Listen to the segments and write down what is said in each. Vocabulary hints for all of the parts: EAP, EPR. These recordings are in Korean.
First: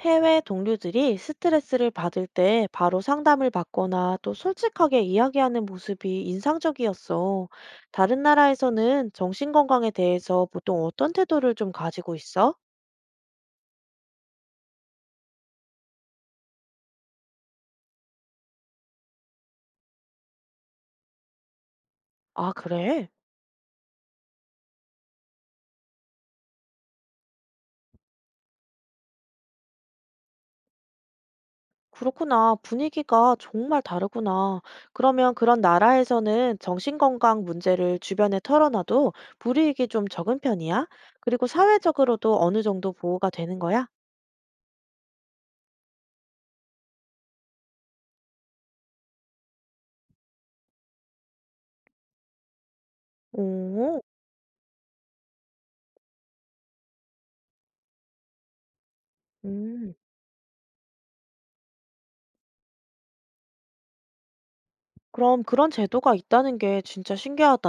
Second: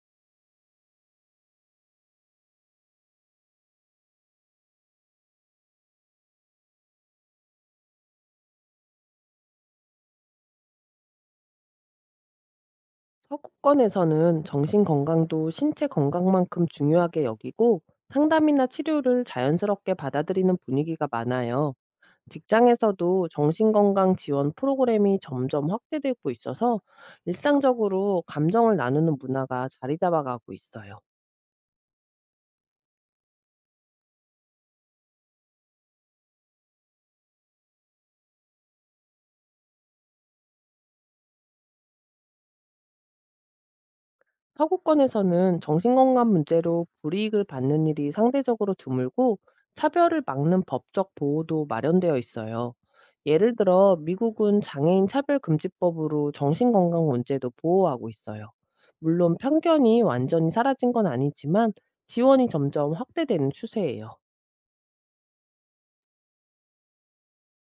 해외 동료들이 스트레스를 받을 때 바로 상담을 받거나 또 솔직하게 이야기하는 모습이 인상적이었어. 다른 나라에서는 정신건강에 대해서 보통 어떤 태도를 좀 가지고 있어? 서구권에서는 정신 건강도 신체 건강만큼 중요하게 여기고 상담이나 치료를 자연스럽게 받아들이는 분위기가 많아요. 아, 그래? 직장에서도 정신건강 지원 프로그램이 점점 확대되고 있어서 일상적으로 감정을 나누는 문화가 자리 잡아가고 있어요. 그렇구나. 분위기가 정말 다르구나. 그러면 그런 나라에서는 정신건강 문제를 주변에 털어놔도 불이익이 좀 적은 편이야? 그리고 사회적으로도 어느 정도 보호가 되는 거야? 서구권에서는 정신건강 문제로 불이익을 받는 일이 상대적으로 드물고 차별을 막는 법적 보호도 마련되어 있어요. 예를 들어 오, 미국은 장애인 차별금지법으로 정신건강 문제도 보호하고 있어요. 물론 음. 편견이 완전히 사라진 건 아니지만 지원이 점점 확대되는 추세예요. 그럼 그런 제도가 있다는 게 진짜 신기하다.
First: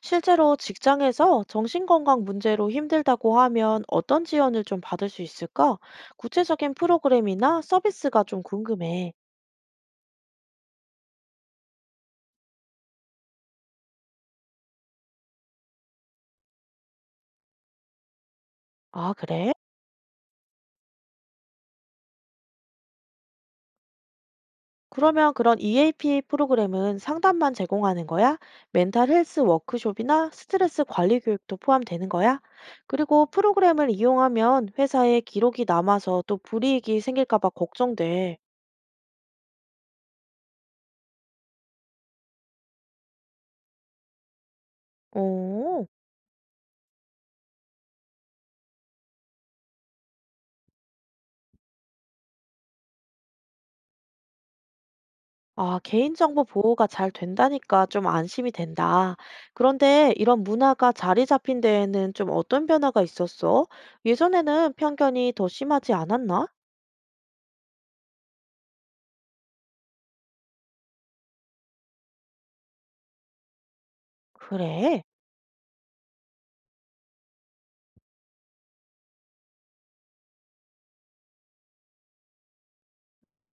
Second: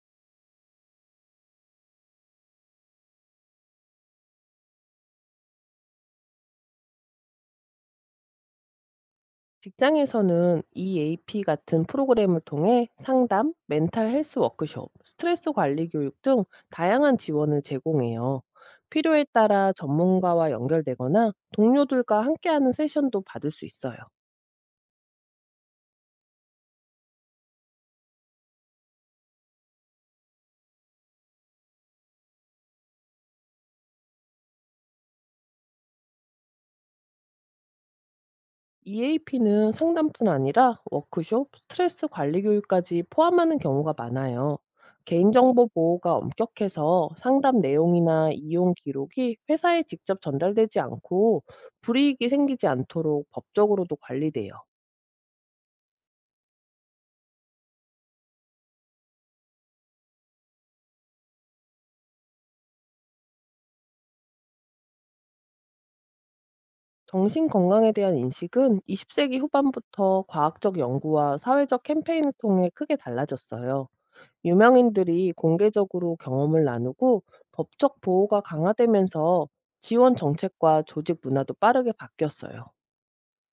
실제로 직장에서 정신건강 문제로 힘들다고 하면 어떤 지원을 좀 받을 수 있을까? 구체적인 프로그램이나 서비스가 좀 궁금해. 직장에서는 EAP 같은 프로그램을 통해 상담, 멘탈 헬스 워크숍, 스트레스 관리 교육 등 다양한 지원을 제공해요. 아, 필요에 그래? 따라 전문가와 연결되거나 동료들과 함께하는 세션도 받을 수 있어요. 그러면 그런 EAP 프로그램은 상담만 제공하는 거야? 멘탈 헬스 워크숍이나 스트레스 관리 교육도 포함되는 거야? 그리고 프로그램을 이용하면 회사에 기록이 남아서 또 불이익이 생길까 봐 걱정돼. EAP는 상담뿐 아니라 워크숍, 스트레스 관리 교육까지 포함하는 경우가 많아요. 개인정보 어. 보호가 엄격해서 상담 내용이나 이용 기록이 회사에 직접 전달되지 않고 불이익이 생기지 않도록 법적으로도 관리돼요. 아, 개인정보 보호가 잘 된다니까 좀 안심이 된다. 그런데 이런 문화가 자리 잡힌 데에는 좀 어떤 변화가 있었어? 예전에는 편견이 더 심하지 않았나? 정신 건강에 대한 인식은 20세기 후반부터 과학적 연구와 사회적 캠페인을 통해 크게 달라졌어요. 그래. 유명인들이 공개적으로 경험을 나누고 법적 보호가 강화되면서 지원 정책과 조직 문화도 빠르게 바뀌었어요.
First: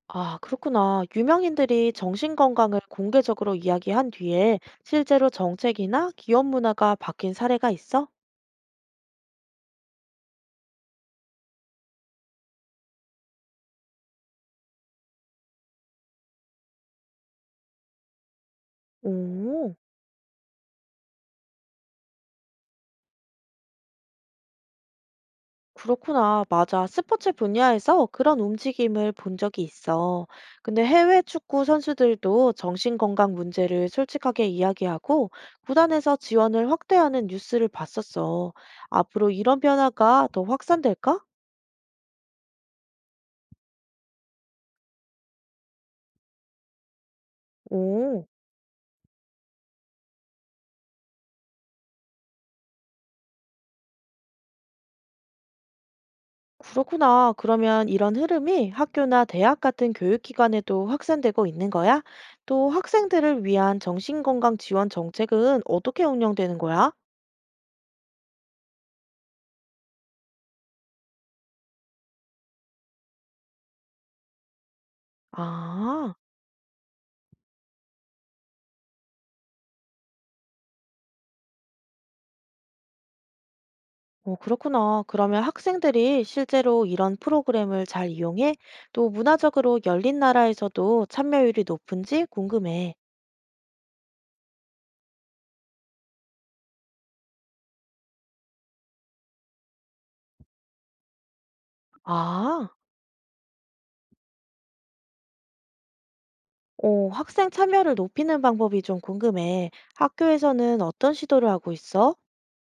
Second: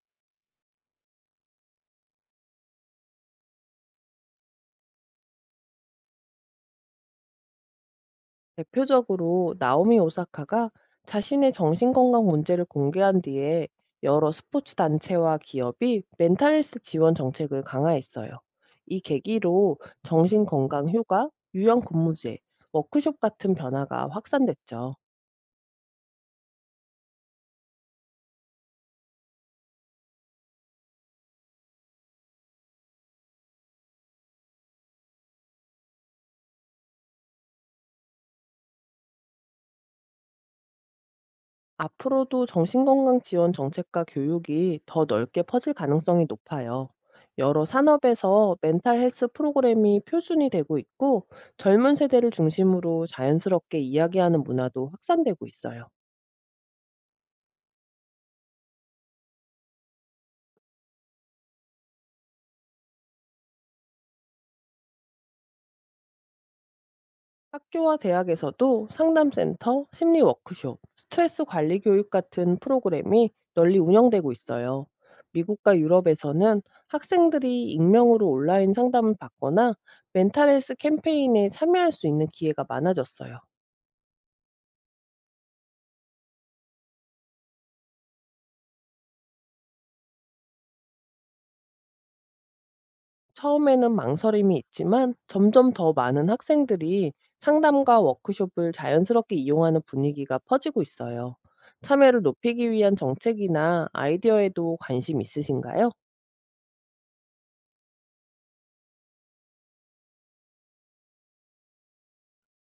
아, 그렇구나. 유명인들이 정신건강을 공개적으로 이야기한 뒤에 실제로 정책이나 기업 문화가 바뀐 사례가 있어? 대표적으로 나오미 오사카가 자신의 정신건강 문제를 공개한 뒤에 여러 스포츠 단체와 기업이 멘탈 헬스 지원 정책을 강화했어요. 이 오. 계기로 정신건강 휴가, 유연 근무제, 워크숍 같은 변화가 확산됐죠. 그렇구나. 맞아. 스포츠 분야에서 그런 움직임을 본 적이 있어. 근데 해외 축구 선수들도 정신건강 문제를 솔직하게 이야기하고 구단에서 지원을 확대하는 뉴스를 봤었어. 앞으로 이런 변화가 더 확산될까? 앞으로도 정신건강 지원 정책과 교육이 더 넓게 퍼질 가능성이 높아요. 여러 오, 산업에서 멘탈 헬스 프로그램이 표준이 되고 있고 젊은 세대를 중심으로 자연스럽게 이야기하는 문화도 확산되고 있어요. 그렇구나. 그러면 이런 흐름이 학교나 대학 같은 교육기관에도 확산되고 있는 거야? 또 학생들을 위한 정신건강 지원 정책은 어떻게 운영되는 거야? 학교와 대학에서도 상담센터, 심리 워크숍, 스트레스 관리 교육 같은 프로그램이 널리 운영되고 있어요. 미국과 아. 유럽에서는 학생들이 익명으로 온라인 상담을 받거나 멘탈 헬스 캠페인에 참여할 수 있는 기회가 많아졌어요. 오 그렇구나. 그러면 학생들이 실제로 이런 프로그램을 잘 이용해 또 문화적으로 열린 나라에서도 참여율이 높은지 궁금해. 처음에는 망설임이 있지만 점점 더 많은 학생들이 상담과 워크숍을 자연스럽게 이용하는 분위기가 퍼지고 있어요. 참여를 아, 높이기 위한 정책이나 아이디어에도 관심 있으신가요? 오 학생 참여를 높이는 방법이 좀 궁금해. 학교에서는 어떤 시도를 하고 있어?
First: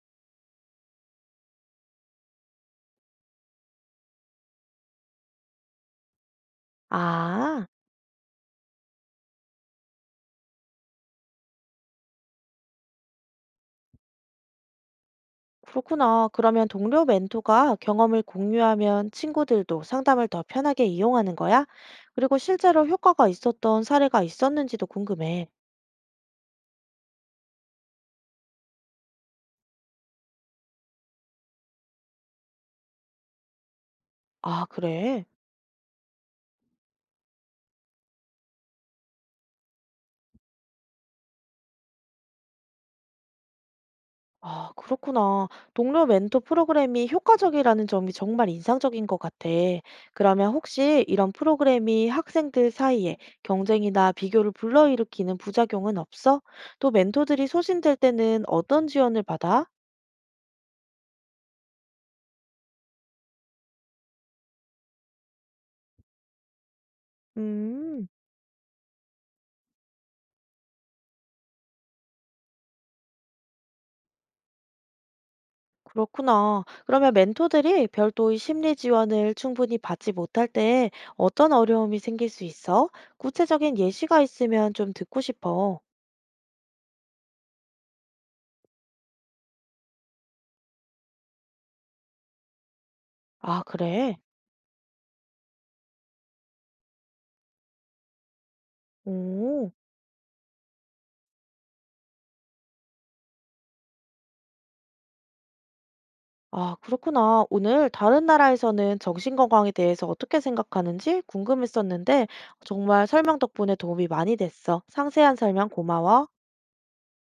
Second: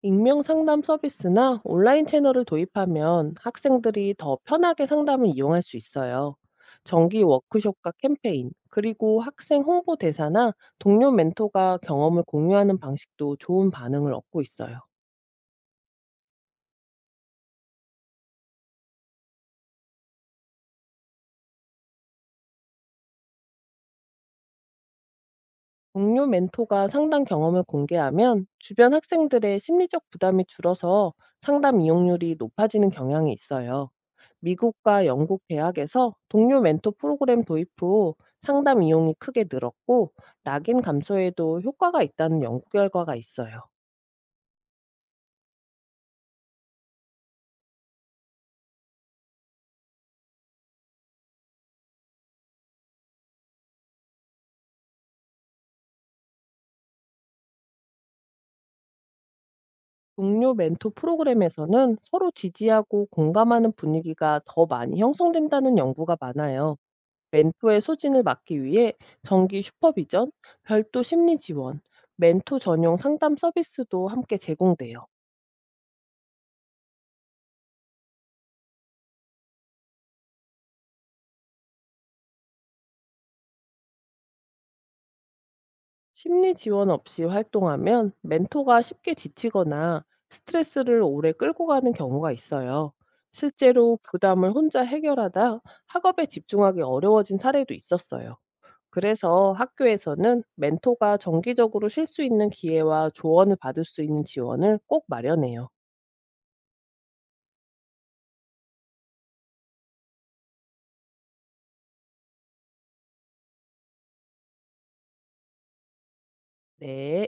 익명 상담 서비스나 온라인 채널을 도입하면 학생들이 더 편하게 상담을 이용할 수 있어요. 정기 아, 워크숍과 캠페인, 그리고 학생 홍보 대사나 동료 멘토가 경험을 공유하는 방식도 좋은 반응을 얻고 있어요. 그렇구나. 그러면 동료 멘토가 경험을 공유하면 친구들도 상담을 더 편하게 이용하는 거야? 그리고 실제로 효과가 있었던 사례가 있었는지도 궁금해. 동료 멘토가 상담 경험을 공개하면 주변 학생들의 심리적 부담이 줄어서 상담 이용률이 높아지는 경향이 있어요. 아, 미국과 그래. 영국 대학에서 동료 멘토 프로그램 도입 후 상담 이용이 크게 늘었고 낙인 감소에도 효과가 있다는 연구 결과가 있어요. 아, 그렇구나. 동료 멘토 프로그램이 효과적이라는 점이 정말 인상적인 것 같아. 그러면 혹시 이런 프로그램이 학생들 사이에 경쟁이나 비교를 불러일으키는 부작용은 없어? 또 멘토들이 소진될 때는 어떤 지원을 받아? 동료 멘토 프로그램에서는 서로 지지하고 공감하는 분위기가 더 많이 형성된다는 연구가 많아요. 멘토의 음, 소진을 막기 위해 정기 슈퍼비전, 별도 심리 지원, 멘토 전용 상담 서비스도 함께 제공돼요. 그렇구나. 그러면 멘토들이 별도의 심리 지원을 충분히 받지 못할 때 어떤 어려움이 생길 수 있어? 구체적인 예시가 있으면 좀 듣고 싶어. 심리 지원 없이 활동하면 멘토가 쉽게 지치거나 스트레스를 오래 끌고 가는 경우가 있어요. 아, 실제로 그래? 부담을 혼자 해결하다 학업에 집중하기 어려워진 사례도 있었어요. 그래서 오. 학교에서는 멘토가 정기적으로 쉴 수 있는 기회와 조언을 받을 수 있는 지원을 꼭 마련해요. 아, 그렇구나. 오늘 다른 나라에서는 정신건강에 대해서 어떻게 생각하는지 궁금했었는데 정말 설명 덕분에 도움이 많이 됐어. 상세한 설명 고마워. 네.